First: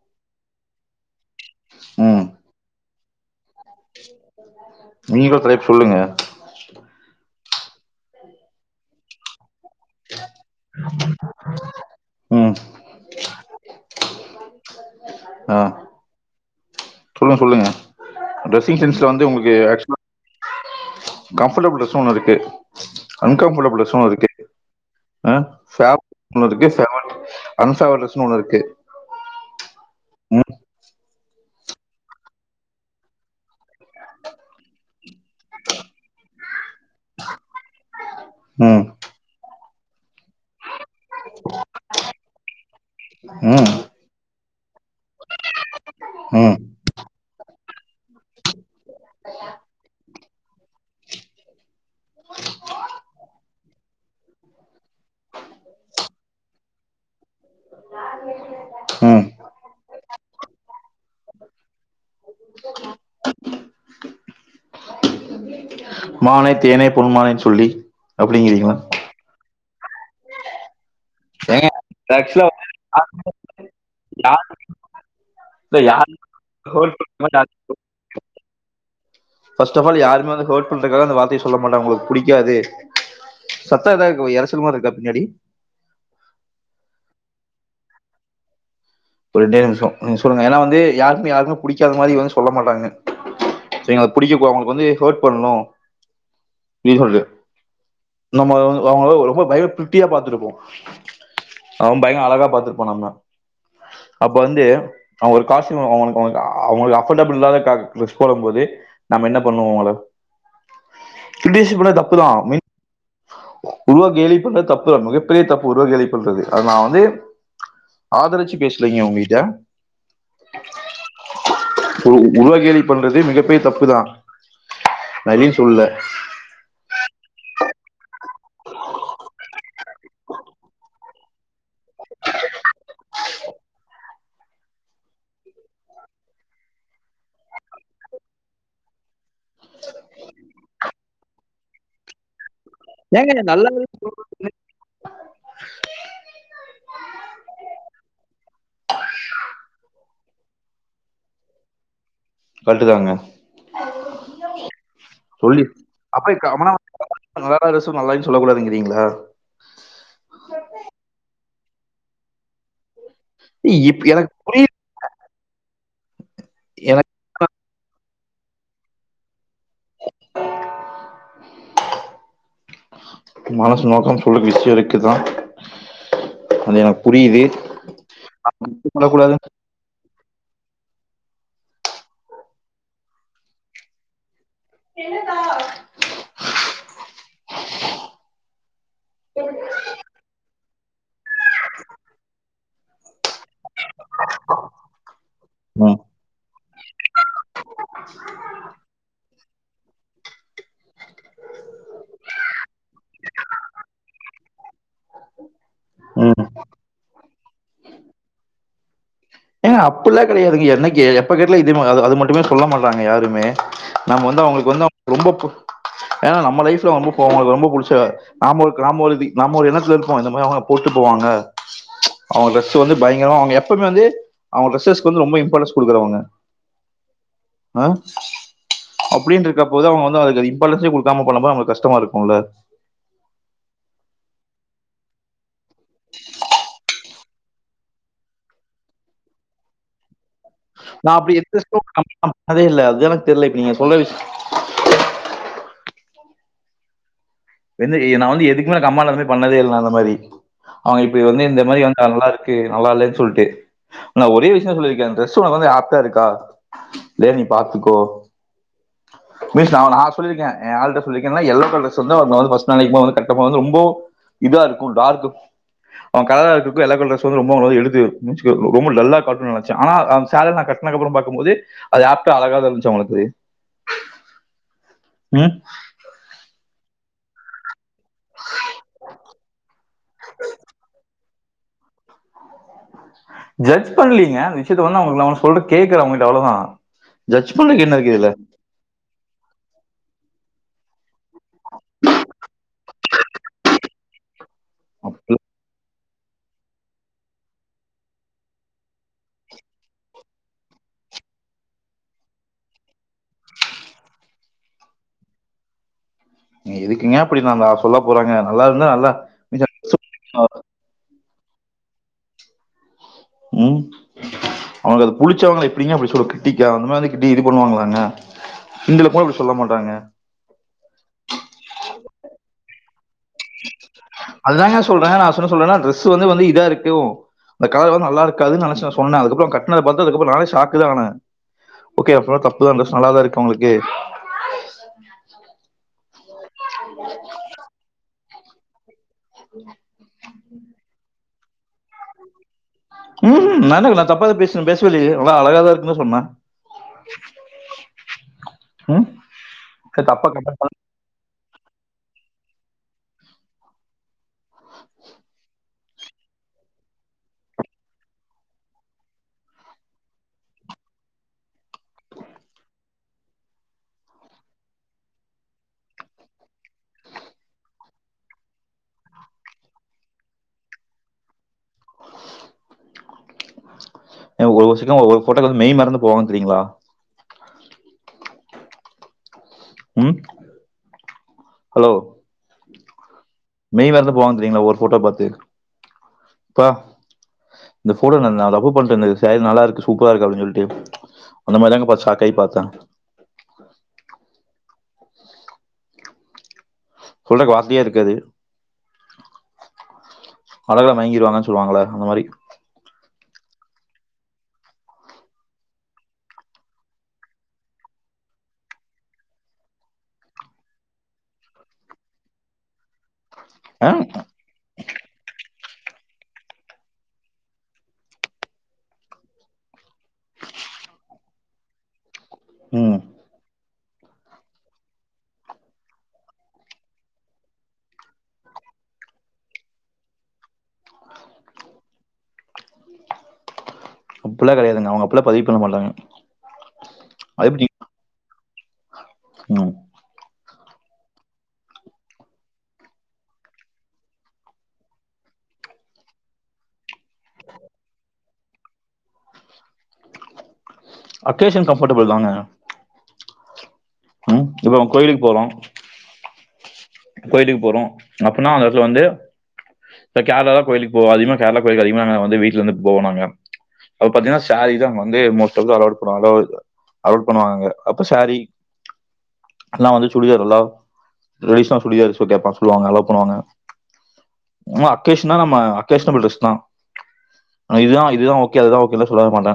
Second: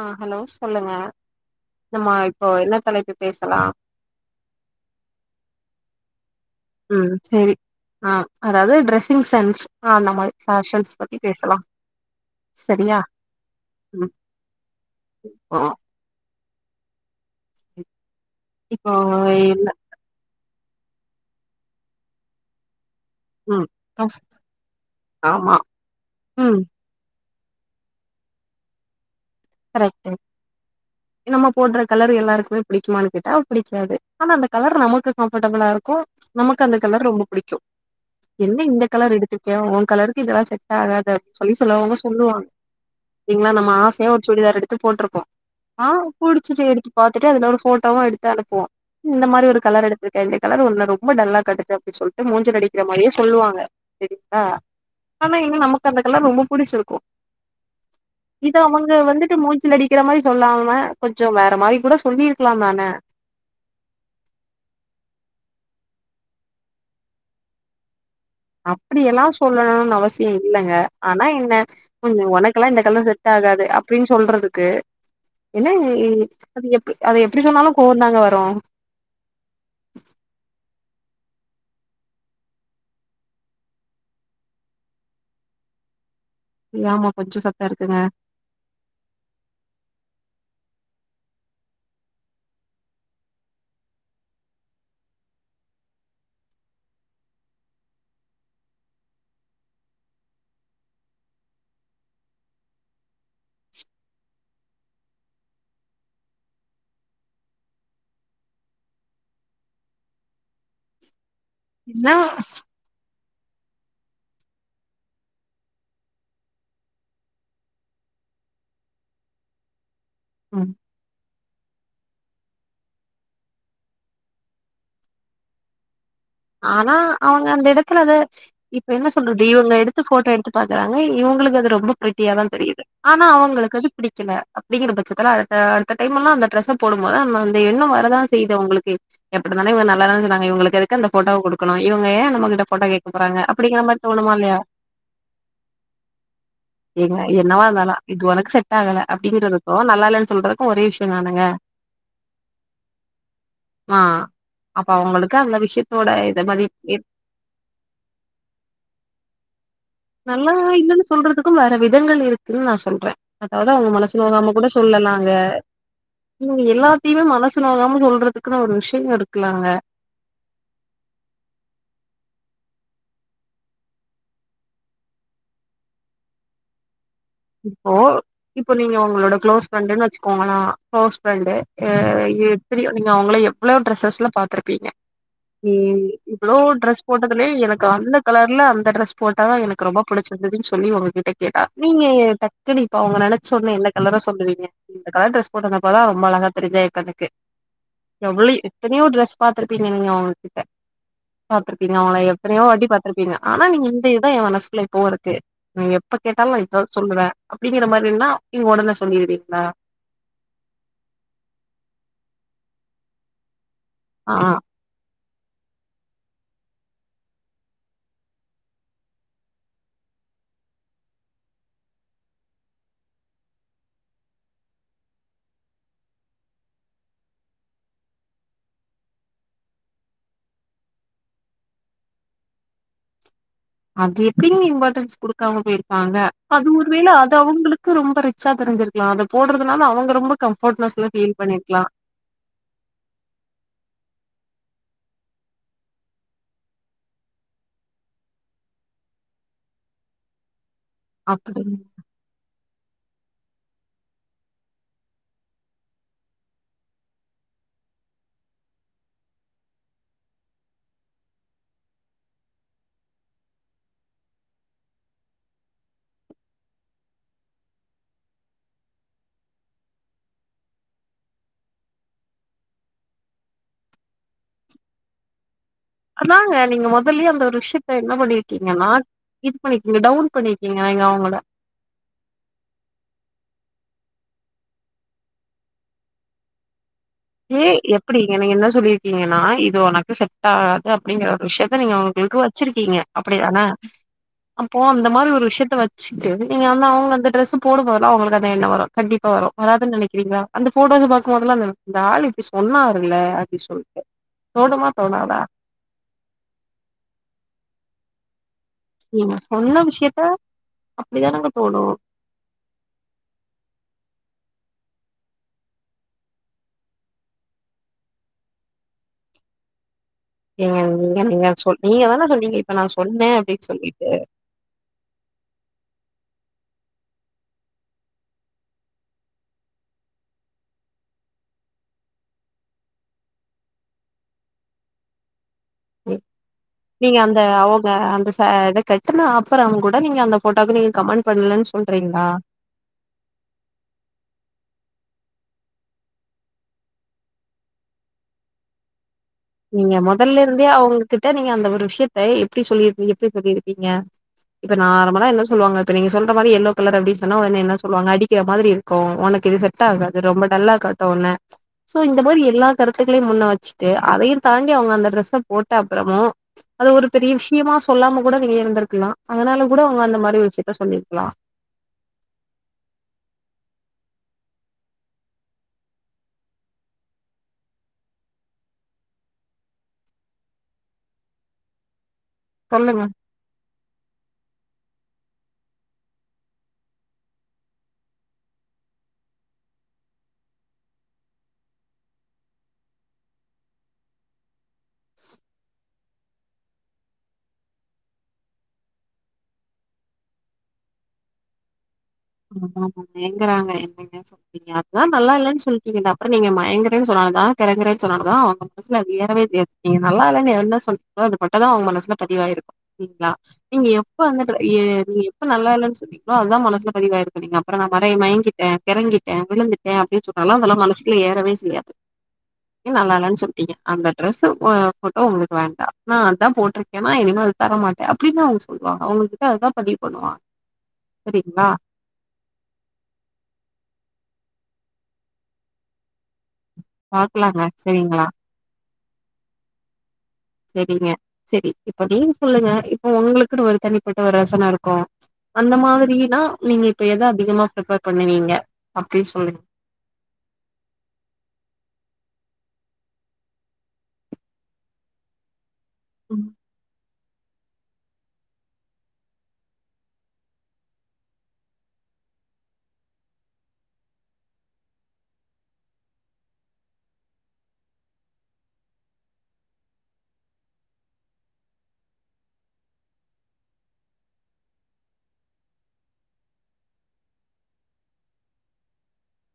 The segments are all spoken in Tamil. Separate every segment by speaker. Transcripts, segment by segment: Speaker 1: ஆஹ் ஹலோ சொல்லுங்க நம்ம
Speaker 2: ம்
Speaker 1: இப்போ என்ன தலைப்பு பேசலா
Speaker 2: நீங்களும் தலைப்பு சொல்லுங்க
Speaker 1: ம் சேரி அ அதாவ்து ட்ரெஸ்ஸிங் சென்ஸ் அ நம்ம ஃபேஷன்ஸ் பத்தி பேசலா
Speaker 2: ம்
Speaker 1: சரியா
Speaker 2: சொல்லுங் சொல்லுங்க ட்ரெஸ்ஸிங்
Speaker 1: இப்போ
Speaker 2: சென்ஸ்ல வந்து உங்ளுக்கு
Speaker 1: இல்ல
Speaker 2: ஆக்சுலா கம்ஃபடபுள் ட்ரெஸ்னு ஒன்னு இருக்கு அன்
Speaker 1: ம்
Speaker 2: கம்ஃபடபுள் ட்ரெஸ்னு ஒன்னு
Speaker 1: கஷ்
Speaker 2: இருக்கு அ
Speaker 1: ஆமா
Speaker 2: ஃபேப் ஒன்னு
Speaker 1: ம்
Speaker 2: இருக்கு ஃபெவன் அன்ஃபேவர்ஸ்னு ஒன்னு இருக்கு
Speaker 1: கரைக்ட்டு
Speaker 2: ம்
Speaker 1: நம்ம போட்ற கலர் எல்லாருக்குமே புடிக்குமானு கேட்டா புடிக்காது ஆனா அந்த கலர் நமக்கு கம்ஃபடபுளா இருக்கு நமக்கு அந்த கலர் ரொம்ப புடிக்கு என்ன இந்த
Speaker 2: ம்
Speaker 1: கலர் எடுத்துர்க்கே ஓக் கலருக்கு இதல்லா செட் ஆகாது சொல்லி செலவங்க சொல்லுவாங் திங்ளா
Speaker 2: ம்
Speaker 1: நம்ம ஆசயா ஒர் சுடிதார் எடுத்து போட்ருப்போ ஆ
Speaker 2: ம்
Speaker 1: புடிச்சிச்சு எடுத்து பாத்துட்டு அதுல ஒரு ஃபோட்டோவு எடுத்து அனுப்புவோ இந்த மாரி ஒரு கலர் எடுத்துருக்க இந்த கலர் ஒன்ன ரொம்ப டல்லா காட்டுது அப்டி சொல்ட்டு மூஞ்சில அடிக்கிற மாரியே சொல்லுவாங்க செரிங்ளா ஆனா என்ன நமக்கு அந்த கலர் ரொம்ப புடிச்சுருக்கு இத அவங் ங்க
Speaker 2: ம்
Speaker 1: வந்துட்டு மூஞ்சில அடிக்கிற மாரி சொல்லாமா கொஞ்சொ வேற மாரி கூட சொல்லிர்க்கலாந்தான
Speaker 2: மானே தேனே பொன்மானேன் சொல்லி அப்படிங்கிறீங்களா
Speaker 1: அப்டி எல்லா சொல்லணு அவசிய இல்லங்க ஆனா என்ன
Speaker 2: ஏங்க ஆக்சுவலா
Speaker 1: ஒனக்கல்லா இந்த கலர் செட் ஆகாது அப்டின்
Speaker 2: யார்
Speaker 1: சொல்றதுக்கு என்ன
Speaker 2: யார்
Speaker 1: அது
Speaker 2: ஹர்ட்
Speaker 1: எப்ப அது
Speaker 2: பண்ற
Speaker 1: எப்டி சொன்னாலு கோவந்தாங்க வரு
Speaker 2: ஃபர்ஸ்ட் ஆஃப் ஆல் யாருமே வந்து ஹர்ட் அந்த வார்த்தய சொல்ல மாட்டா உங்களுக்கு புடிக்காது சத்த எதா கு எரச்சல் மார்ருக்கா பின்னாடி
Speaker 1: ஆமா கொஞ்சோ சத்த இருக்குங்க
Speaker 2: ஒரு ரெண்ட நிமிஷம் நீ சொல்லங்க ஏன்னா வந்து யாருமே யாருமே புடிக்காத மாதுரி வந்து சொல்ல மாட்டாங்க அத புடிக்க அவங்களுக்கு வந்து ஹர்ட் பண்ணனு அப்படின்னு சொல்ற நம்ம அவங்கள ரொம்ப பய ப்ரிட்டியா பாத்து இருப்போ பயங்கர அழகா பாத்துருப்போ நம்ப அப்ப வந்து அவ்ங்க ஒரு காஸ்ட்யும் அவ்ங்களுக்கு அவ்ங்களுக்கு அஃபர்டபுள் இல்லாத போல போது நம்ம என்ன பண்ணுவோ உங்கள ஃபிடிஷி பண்ண தப்புதா
Speaker 1: என்ன
Speaker 2: மின் உருவ கேலி பண்ற தப்பு மிகப்பெரிய தப்பு உருவ கேலி பண்றது அது நா வந்து ஆதரச்சி பேஸ்லிங்க உங்க கிட்ட
Speaker 1: ம்
Speaker 2: உரு உருவகேலி பண்றது மிகப் பெரிய தப்புதா சரி சொல்ல
Speaker 1: ஆனா அவங்க அந்த எடத்துல அத இப்ப என்ன சொல்றது இவங்க எடுத்து போட்டோ எடுத்து பாக்குறாங்க இவங்களுக்கு அது ரொம்ப பிரிட்டியா தா தெரியுது ஆனா அவங்களுக்கு அது பிடிக்கல அப்டிங்கிற பட்சத்துல அடுத்த அடுத்த டைம் எல்லா அந்த ட்ரெஸ்ஸ போடும்போது அந்த எண்ணம் வரதான் செய்துதுவங்களுக்கு எப்டிந்தானே இ நல்லாதான சொன்னாங்க இவங்களுக்கு அதுக்கு அந்த போட்டோவ குடுக்கணு இவங்க ஏ நம்மகிட்ட போட்டோ கேட்க போறாங்க
Speaker 2: ஏங்க நல்லா
Speaker 1: அப்படிங்கிர மாரி தோணுமா இல்லயா எங்க என்னவா இருந்தாலா இது உனக்கு செட் தாங்கள அப்டிங்கறதுக்கு நல்லாலன் சொல்றதுக்கு ஒரே விஷ்ய தானுங்க
Speaker 2: கல்ட்டுதாங்க
Speaker 1: அ அப்ப அவங்களுக்கு அந்த விஷய
Speaker 2: அப்பனா நல்லாருந்துச்சு நல்லாலன்னு சொல்ல கூடாதுங்கிறீங்களா
Speaker 1: நல்லா இல்லைன்னு சொல்றதுக்கும் வேற விதங்கள் இருக்குன்னு நா சொல்றே அதாவது அவங்க
Speaker 2: இப்
Speaker 1: மனசு
Speaker 2: எனக்கு
Speaker 1: நோகாம கூட
Speaker 2: புரியுது
Speaker 1: சொல்லலாங்க உம்
Speaker 2: எனக்கு
Speaker 1: எல்லாத்தயுமே மனசு மனசு நோகாம சொல்றதுக்குன்னு ஒரு விஷய இருக்குல்லங்க
Speaker 2: மனசு நோகாம சொல்ல விஷய இருக்குதா அது எனக்கு புரியுது
Speaker 1: இப்போ இப்போ நீங்க உங்களோட
Speaker 2: சொல்லக்கூடாது
Speaker 1: க்ளோஸ் ஃப்ரெண்டு வச்சு கோங்க நா க்ளோஸ் ஃப்ரண்டு நீங்க அவங்கள எவ்ளோ டிரெஸஸ்ல பாத்துருப்பீங்க இவ்வளோ டிரெஸ் போட்டதுல எனக்கு அந்த கலர்ல அந்த ட்ரெஸ் போட்டாதா எனக்கு ரொம்ப பிடிச்சிருந்ததுன்னு சொல்லி உங்ககிட்ட கேட்டா நீங்க டக்குன்னு இப்ப அவங்க நினைச்ச உடனே எந்த கலர சொல்லுவீங்க இந்த கலர் ட்ரெஸ்
Speaker 2: ம்,
Speaker 1: போட்டந்ருப்பதா ரொம்ப அழகா தெரியுது இப்ப எனக்கு எவ்வளோ எத்தனையோ ட்ரெஸ் பாத்திருப்பீங்க நீங்க அவங்ககிட்ட பாத்துருப்பீங்க அவங்கள எத்தனையோ வாட்டி பாத்திருப்பீங்க ஆனா நீங்க இந்த இதா எம் மனசுக்குள்ள இப்பவு இருக்கு நீங்க எப்ப
Speaker 2: ம்.
Speaker 1: கேட்டாலு இப்ப சொல்றே அப்படிங்கிற மாதிரினா நீங்க ஒடனே சொல்லிடுவிங்
Speaker 2: ஏங்க அப்படில்லாம் கடையாதுங்க என்னைக்கு எப்ப கேட்டாலு இது அது மட்டுமே சொல்ல மாட்டாங்க யாருமே நம்ம
Speaker 1: ஆ
Speaker 2: வந்து அவங்களுக்கு வந்து ரொம்ப ஏன்னா நம்ம லைஃப்ல ரொம்ப அவங்களுக்கு ரொம்ப புடிச்ச நாம நாம ஒரு நம ஒரு எண்ணத்துல இருப்போ இந்த மாரி அவங்க போட்டு போவாங்க அவங்க ட்ரஸ் வந்து பயங்கரம் அவங்க எப்பவுமே வந்து அவங்க டிரஸ்ஸஸ்க்கு வந்து ரொம்ப இம்பார்ட்டன்ஸ் கொடுக்குறவங்க ஆஹ் அப்படின்ற இருக்க போது அவங்க வந்து அதுக்கு இம்பாடன்ஸே கொடுக்காம பண்ணது அவங்ளுக்கு கஷ்டமா இருக்கு இல்ல
Speaker 1: அது எப்படிங்க இம்பார்ட்டன்ஸ் குடுக்காம போயிரு வாங்க அது அது அவங்களுக்கு ரொம்ப ரிச்சா தெரிஞ்சிருக்கலா அத போடறதுனால அவங்க ரொம்ப கம்ஃபர்ட்னஸ்ல
Speaker 2: நா அப்படி
Speaker 1: ஃபீல் பண்ணிருக்கலா
Speaker 2: [inaudible] இல்ல அது எனக்கு தெரில இப்ப நீங்க சொன்ன விஷ வெந்து நா வந்து எதுக்குமே எனக்கு அம்மா இல்லாத மாரி பண்ணதே இல்ல நா அந்த மாரி அவங்க இப்டி வந்து இந்த
Speaker 1: அப்டி
Speaker 2: மாரி வந்து நல்லாருக்கு நல்லாலனு சொல்ட்டு நா ஒரே விஷ்ய சொல்லிருக்க ட்ரெஸ் வந்து உனக்கு ஏப்டா இருக்கா சேரி நீ பாத்துக்கோ மிஸ் நா நா சொல்லிருக்க ஏ ஆல்ட்ட சொல்லிருக்க எல்லோ கலர் ரொ நா வந்து ஃபர்ஸ்ட் நாளைக்கும் போது வந்து கட்டம்போது வந்து ரொம்போ இதா இருக்கு டார்க்கு அவ கலரா இருக்கரக்கு எல்லோ கலர்சு வந்து ரொம்ப வந்து [unintelligible] ரொம்ப டல்லா காட்டு நனச்ச ஆனா அந்த சேரில நா கட்னகப்ற பாக்கும்போது அது ஏப்டா அழகாதா இருந்ச்சு அவங்ளுக்கு ஹ்ம்
Speaker 1: அதாங்க நீங்க மொதல்லியே அந்த ஒரு விஷ்யத்த என்ன பண்ணிருக்கீங்கன்னா இது பண்ணிருக்கிங்க டவுன் பண்ணிருக்கிங்க நீங்க அவங்கள
Speaker 2: ஜட்ஜ் பண்லீங்க அந்த விஷ்யத்த வந்து நா உங்ளுக்கு நா ஒன்னு சொல்ற கேக்கற அவங்ககிட்ட அவ்ளோதா
Speaker 1: ஏ எப்டிங்க நீங்க என்ன சொல்லிருக்கீங்கனா இது ஒனக்கு செட் ட்டாகாது அப் அப்டிங்ற ஒரு விஷ்யத்த நீங்க அவுங்ளுக்கு வச்சிருக்கிங்க அப்டிதான அப்போ அந்த மாரி
Speaker 2: அப்படி-
Speaker 1: ஒரு விஷயத்த வச் சுட்டு நீங்க அந்த அவங்க அந்த ட்ரெஸ்சு போடும்போதலா அவங்ளுக்கு அந்த எண்ண வரு கண்டிப்பா வரு வராதுன் நினைக்றிங்ளா அந்த ஃபோட்டோஸ்ச பாக்கும்போதலா அந்த அந்த ஆளு இப்டி சொன்னாருல அப்டி சொல்ட்டு தோணுமா தோணாதா
Speaker 2: எதுக்குங்க அப்டி நாம்ப சொல்ல போறங்க
Speaker 1: நீங்க சொன்ன விஷயத்த அப் அப்டிதானுங்க தோணும்
Speaker 2: உம் அவங்க அது புடிச்சவங்கள எப்டிங்க அப்டி சொல்ல கிட்டிக்கா அந்த மாதிரி வந்து கிட்டி இது பண்ணுவாங்ளாங்க கிண்டலுக்கு கூட அப்டி சொல்ல மாட்டாங்க
Speaker 1: நீங்க நீங்க நீங்க சொ நீங்கதான சொன்னீங்க இப்ப நா சொன்
Speaker 2: அதுதாங்க சொல்றேன் நா என்ன சொல்றேனா ட்ரெஸ் ஸ்சு வந்து வந்து இதா இருக்கும் அந்த கலர் வந்து நல்லா இருக்காதுனு நெனச்சு நான் சொன்னேன் அதுக்கப்புறம் கட்னத பாத்து அதுக்கப்ற நானே ஷாக்குதா ஆனே ஓகே அப்னா தப்புதா ட்ரெஸ் நல்லாதா இருக்கு அவங்களுக்கு
Speaker 1: நீங்க அந்த அவங்க அந்த ச இத [unintelligible] கட்டுன அப்புறங்கூட நீங்க அந்த போட்டாக்கு நீங்க கமெண்ட் பண்ணலேனு சொல்றீங்ளா
Speaker 2: உஹும் நான் அது தப்பாதான் பேசன பேசவே இல்லியே நா அழகாதா இருக்குனு சொன்னா உம்
Speaker 1: நீங்க முதல்ல இருந்தே அவங்க கிட்ட நீங்க அந்த ஒரு விஷயத்த எப்டி சொல்லிருப்பீங்க எப்டி இப்ப சொல்லியிருப்பீங்கப இப்ப நார்மலா என்ன சொல்லுவாங்க இப்ப நீங்க சொல்ற மாதிரி எல்லோ கலர் அப்டி சொன்னா உடனே என்ன சொல்லுவாங்க அடிக்ற மாதிரி இருக்கும் உனக்கு இது செட்டாகாது ரொம்ப டல்லா காட்டும் உன்ன சோ இந்த மாதிரி எல்லா கருத்துக்ளையும் முன்னே வச்சுட்டு அதையும் தாண்டி அவங்க அந்த டிரெஸ்ஸ போட்ட அப்புறமும் அது ஒரு பெரிய விஷ்யமா சொல்லாம கூட நீங்க இருந்திருக்கலா அதனால கூட அவங்க அந்த மாதிரி விஷயத்த சொல்லிருக்லா
Speaker 2: ஏங்க ஒரு வருஷ ஒரு போட்டோக்கு வந்து மெய் மறந்து போவன் தெரியுங்களா உம் ஹலோ
Speaker 1: சொல்லுங்க
Speaker 2: மெய் மறந்து போவேந்தெரியுங்களா ஒரு போட்டோ பாத்து ப்பா இந்த போட்டோ நா லவ்வு பண்டுந்த இந்த சேரி நல்லாருக்கு சூப்பராஇருக்கு அப்டின் சொல்ட்டு அந்த மாதிரிதாங்க ஷாக்காயி பாத்தா
Speaker 1: ஷ் [inaudible]
Speaker 2: சொல்றதுக்கு வார்த்தையே இருக்காது அழகுல மயங்கிருவாங்கனு சொல்லுவாங்களே அந்த மாதிரி
Speaker 1: ஆமா மயங்குறாங்க என்னங்க சொல்றிங்க அதா நல்லாயில்லேனு சொல்ட்டீங்கல்ல அப்புறம் நீங்க மயங்கறேனு சொன்னாலும் கிறங்கறேனு சொன்னாலும் அவங்க மனசுல அது ஏறவே ஏறாதுங்க நல்லா இல்லேனு என்ன சொன்னிங்களோ அது மட்டுந்தா அவங்க மனசுல பதிவாயிருக்கும் சரிங்களா நீங்க
Speaker 2: ஆ?
Speaker 1: எப்ப வந்துட்டு ஏ எப்ப நல்லாயில்லேனு சொன்னீங்களோ அதுதா மனசுபதியும் பதிவாயிருக்கு நீீங்க அப்பறோ நா [unintelligible] நறைய மயங்கிட்டே, கெறங்கிட்டே, விழுந்துட்டே அப்டி சொன்னாலு அதெல்லா மனசுகுள்ள ஏறவே செய்யாது ஏ
Speaker 2: ம்
Speaker 1: நல்லால்லன் சொல்ட்டீங்க அந்த ட்ரெஸ்ஸு அ ஃபோட்டோ உங்களுக்கு வேண்டா நா அதா போட்ருக்கேனா இனிமேல் அது தரமாட்டே அப்படின்னு அவங்க சொல்லுவாங்க அவங்ககிட்ட அதா பதிவு பண்ணுவாங்க சரிங்ளா
Speaker 2: அவுங்க அப்பிட்லா பதிவு பண்ண மாட்டாங்க அது எப்படி
Speaker 1: பாக்லாங்க செரிங்ளா
Speaker 2: ம்
Speaker 1: சரிங்க செரி இப்ப நீங்க சொல்லுங்க இப்ப ஒங்ளுக்னு ஒரு தனிப்பட்ட ஒரு ரசன இருக்கு அந்த மாரினா நீங்க இப்ப எத அதிகமா பிர்பர் பண்ணுவீங்க அப்டி சொல்லு.
Speaker 2: அக்கேஷன் கம்ஃபடபிள் தாங்க [inaudible] கோயிலுக் போறோ
Speaker 1: ம்
Speaker 2: கோயிலுக்கு போறோ அப்புன்னா அந்த எடத்துல வந்து கேரளா தா கோயிலுக்கு போவோ அதிகமா கேரளா கோயிலுக்கு அதிகமா வந்து வீட்டுல இருந்து போவோனாங்க அது பாத்தீங்னா சேரி தா அங்க வந்து மோஸ்ட்டாவே அளவுட் பண்ணுவா அளவுட் பண்ணுவாங்கங்க அப்ப ஷேரீ எல்லா வந்து சுடிதாரல்லா ட்ரெடிஸ்னா சுடிதார்ஸ் ரொம்ப பர்சன்லா அவங்க லவ் பண்ணுவாங்க அக்கேஷ்னா நம்ப அக்கேஷ்னபுல் ட்ரெஸ் தா இதுதா இதுதா ஓகே அதுதா ஓகேலா சொல்லவே மாட்டா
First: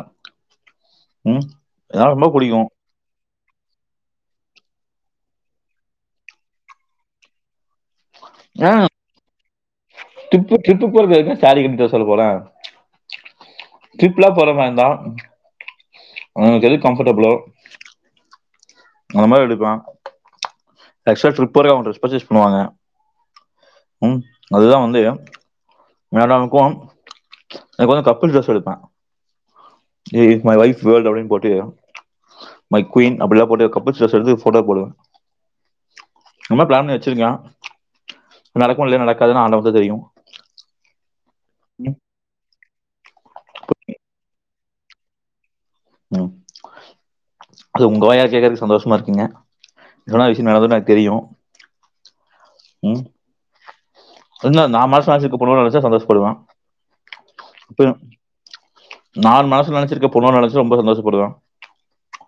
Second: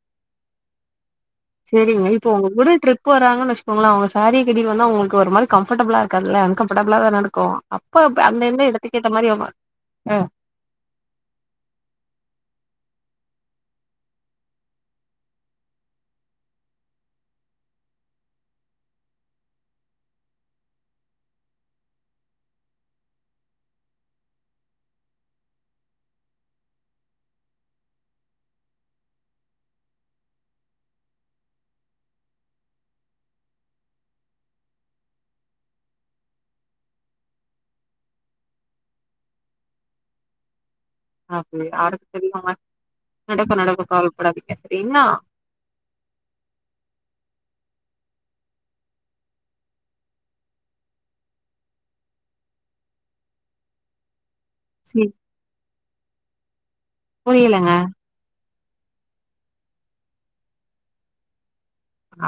Speaker 1: செரிங்க இப்ப ஒங்க கூட ட்ரிப் வர்றாங்கன்னு வச்சுக்கோங்களே அவங்க சேரி கட்டிட்டு வந்தா ஒங்ளுக்கு ஒரு மாரி கம்ஃபடப்ளா இருகாதுல்ல அன்கம்ஃப டபிளா தானருக்கு ப்போ அந்தெந்த
Speaker 2: ஆ
Speaker 1: எடத்துக்கு ஏத்த மாரி அவங்க அ
Speaker 2: ட்ரிப்பு டிரிப்பு போறதுக்கு எதுக்கு சாரி கட்டிட்டுவர சொல்ல போற ட்ரிப்லா போற மாரி இருந்தா அவுங்களுக்கு எது கம்ஃபர்டபுளோ நா தா எடுப்பே ஆக்சுவ்லா டிரிப் போறே அவங்க ட்ரெஸ் பர்சேஸ் பண்ணுவாங்க ம் அதுதா வந்து மேடமுக்கும் எனக்கு கப்புல் ட்ரெஸ் எடுப்பே இஸ் மை வைஃப் வேல்ட் அப்டின் போட்டு மை குயின் அப்புல்லா போட்டு கபுள் சாசர்லருந்து போட்டோ போடுங்க இம்மாரி பிலான் பண்ணி வச்சிருகே நடகோல்லையோ ஆண்டவனுக்கு தா தெரியு
Speaker 1: அப்ப யாருக்கு தெரியுங்க நடக்கு நடக்கு கவலப்படாதீ செரிங்ளா
Speaker 2: ம் அது உங்க வாயால கேகறதுக்கு சந்தோஷமா இருக்குங்க என்னனா விஷயம் நடந்துனு எனக்கு தெரியு ம் இல்ல நா மனசுல நெனச்சுர்க்க பொண்ண நெனச்சா சந்தோஷ் சொல்வா
Speaker 1: புரியில
Speaker 2: நான் மனசுல நெனச்சிருக்க பொண்ண நெனச்சு ரொம்ப சந்தோஷப்படுவே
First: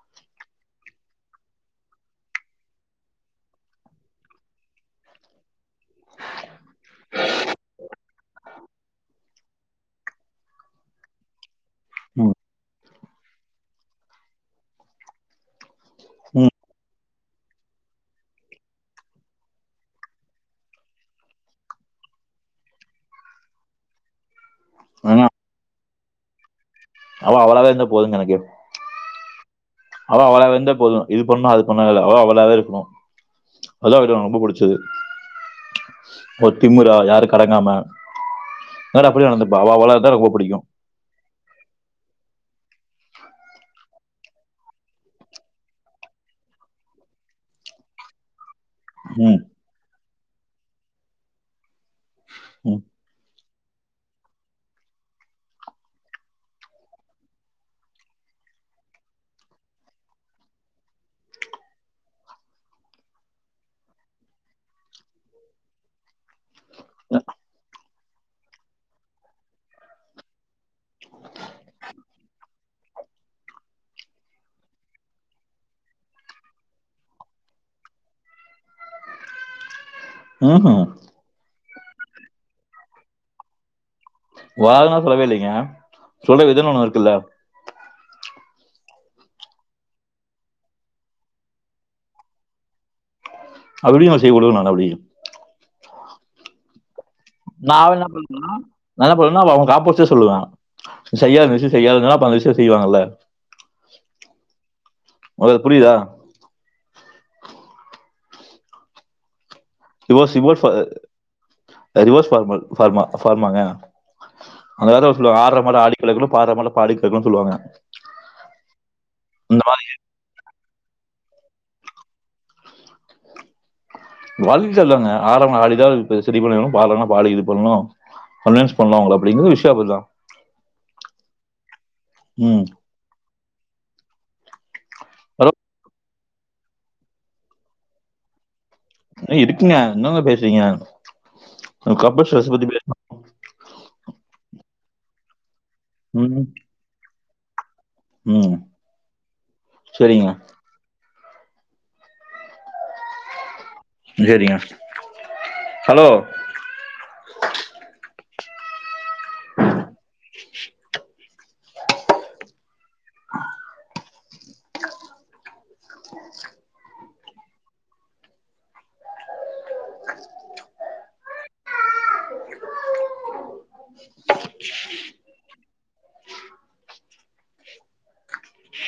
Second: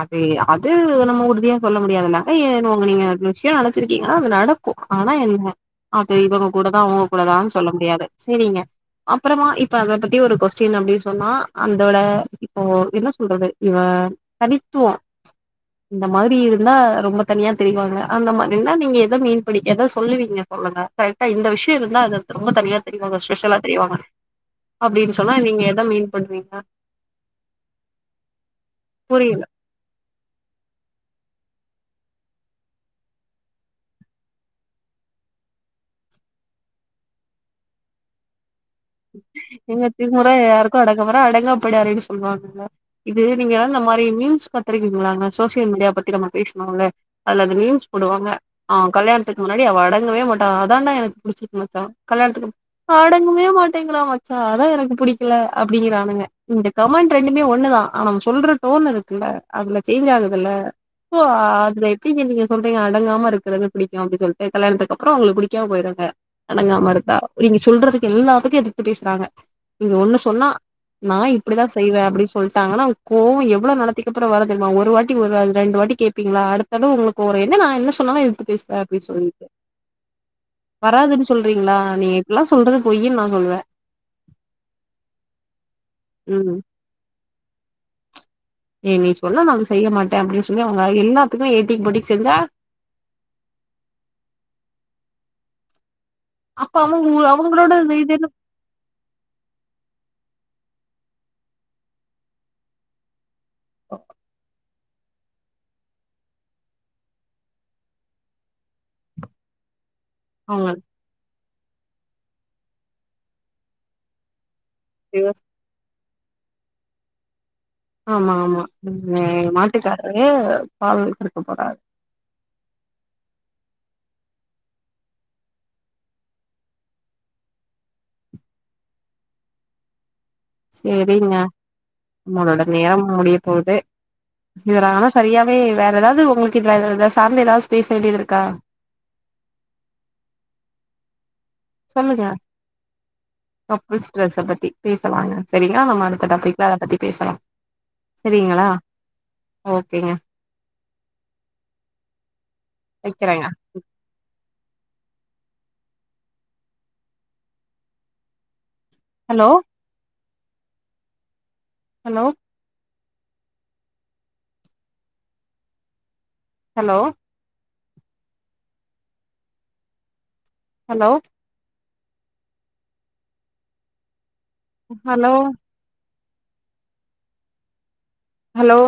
Speaker 1: அது அது நம்ம உறுதியா சொல்ல முடியாதுல்லங்க ஏ உங்க நீங்க விஷயம் நெனச்சிருக்கீங்கன்னா அது நடக்கு ஆனா என்ன அது இவங்க கூடதா அவங்க கூடதான்னு சொல்ல முடியாது செரிங்க அப்றமா இப்ப அத பத்தி ஒரு கொஸ்டின் அப்டின்னு சொன்னா அந்தோட
Speaker 2: ம்,
Speaker 1: இப்போ என்ன சொல்றது இவ தனித்துவோ இந்த மாத்ரி
Speaker 2: ம்.
Speaker 1: இருந்தா ரொம்ப தனியா தெரிவாங்க அந்த மாதிரினா நீங்க எத மீன் பண்ணி கே எத சொல்லுவீங்க சொல்லுங்க கரெக்டா இந்த விஷ்யோ இருந்தா அது ரொம்ப தனியா தெரிவாங்க ஸ்பெஷலா தெரிவாங்க அப்டின்
Speaker 2: ஆனா
Speaker 1: சொன்னா நீங்க எத மீன் பண்ணுவீங்க
Speaker 2: அவ அவளாவே இருந்தா போதுங்க எனக்கு
Speaker 1: புரியல
Speaker 2: அவ அவளாவிந்த போது இது பண்ணூ அது பண்ணூலா இல்ல அவா அவளாவே இருக்குணு அதா எனக் ரொம்ப புடிச்சது ஒ திமுரா யாருக்கடங்காம
Speaker 1: ஏங்க திமுரா யாருக்கூ அடங்காமற அடங்காபிடாரின் சொல்வாங்கங்க இது நீங்க இந்த மாரி நியூஸ் பாத்திருக்கீங்ளாங்க சோஷியல் மீடியா பத்தி நம்ம பேசனோல்ல அதுல அது ரீல்ஸ் போடுவாங்க ஆ
Speaker 2: ம்,
Speaker 1: கல்யாணதுக்கு முன்னாடி அவ அடங்கவே மாட் ஆ அதான்டா எனக் புடிச்சிருக்கு மச்சா
Speaker 2: ம்.
Speaker 1: கல்யாணத்துக்குப் அடங்கவே மாட் டீங்களா மச்சா அதா எனக்கு புடிக்கல அப்டிங்கிறானுங்க இந்த கமெண்ட் ரெண்டுமே ஒன்னுதா ஆனாவுங் சொல்ற டோன் இருக்குல்ல அதுல சேஞ்ச் ஆகுதுல ஓ அதுல எப்டிங்க நீங்க சொல்றீங்க அடங்காம இருக்குறது புடிக்கூ அப்டி சொல்லிட்டு கல்யாணத்துக்கப்றோ உங்குளுக் புடிக்காம போயிரூங்க அடங்காமர்ந்தா நீங்க சொல்றது எல்லாதுக்கு எதுக் த்து பேசுறாங்க நீங்க ஒண்ணு சொன்னா நா இப்படிதா செய்வே அப்டி சொல் நாங்கன்னா கோவம் எவ்ளோ நடந்ததுக்கப்புறம் வரும் தெரியுமா ஒரு வாட்டி வராது ரெண்டு வாட்டி கேப்பீங்களா அடுத்த தடவ உங்களுக்கு கோவம் வரு என்ன நா என்ன சொன்னாலும் எதுத்து பேசுற அப்டின்னு சொல்லிட்டு
Speaker 2: ம்ஹும்.
Speaker 1: வராதுன்னு சொல்றீ இல்ல நீங்க இப்டியெல்லா சொல்றது பொய்யினு நா சொல்லுவே
Speaker 2: வால்லா சொல்லவே இல்லங்க சொல்ற
Speaker 1: ம்
Speaker 2: விதம்ன்னு ஒண்ணு இருக்குல்ல
Speaker 1: ஏ நீ சொன்ன நா செய்ய மாட்டே அப்படின்னு சொல்லி அவங்க எல்லாத்துக்குமே ஏட்டிக்கு போட்டிக்கு செஞ்சா
Speaker 2: அப்டிய நான் செய்ய விடுவேனா நான் அப்டி
Speaker 1: அப்பா
Speaker 2: நா என்ன பண்ணுவேனா நான் என்ன பண்ணுவேணா அவ ஆப்போசிட்டா சொல்லுவே செய்யாது விஷயம் செய்யாதுன்னா அப்ப அந்த விஷயம் செய்வாங்கல்ல
Speaker 1: [inaudible]
Speaker 2: உனக்கு புரியுதா [unintelligible]
Speaker 1: அவங்க
Speaker 2: ரிவர்ஸ் ஃபார்மா ஃபார்மாங்க அந்த காலத்துல சொல்வாங்க
Speaker 1: டிவோர்ஸ்
Speaker 2: ஆடுற மாட்ட ஆடி கறக்கணு பாடுற மாட்ட பாடி கறக்கணும்னு சொல்லுவாங்க
Speaker 1: ஆமா ஆமா உம்
Speaker 2: இந்த மாதிரி
Speaker 1: மாட்டுக்கார்ரு பால் ஊத்துறக்கு போறார்
Speaker 2: [unintelligible] ஆடுறவங்கள ஆடிதா செரி பண்ணணு பாடுறவங்கள பாடி இது பண்ணணு கன்வின்ஸ் பண்ணணு அப்டிங்றது விஷயபதான்
Speaker 1: செரிங்க உங்களோட
Speaker 2: ம்
Speaker 1: நேரம் முடிய போது சிர் ஆனா
Speaker 2: ஹலோ
Speaker 1: சரியாவே வேற ஏதாவது உங்களுக்கு இது சார்ந்து ஏதாவது பேச வேண்டியது இருக்கா
Speaker 2: நெறை இருக்குங்க என்னங்க பேசுறிங்க
Speaker 1: சொல்லுங்க கப்புல்ஸ் ட்ரெஸ பத்தி பேசலாங்க சரிங்ளா நம்ம அடுத்த
Speaker 2: ம்
Speaker 1: டாபிக்ல அதை பத்தி பேசலா
Speaker 2: ம்
Speaker 1: சரிங்களா ஓகேங்க
Speaker 2: சரிங்க
Speaker 1: வக்கிறங்க
Speaker 2: ஜேரிங்க hello
Speaker 1: hello hello hello hello hello hello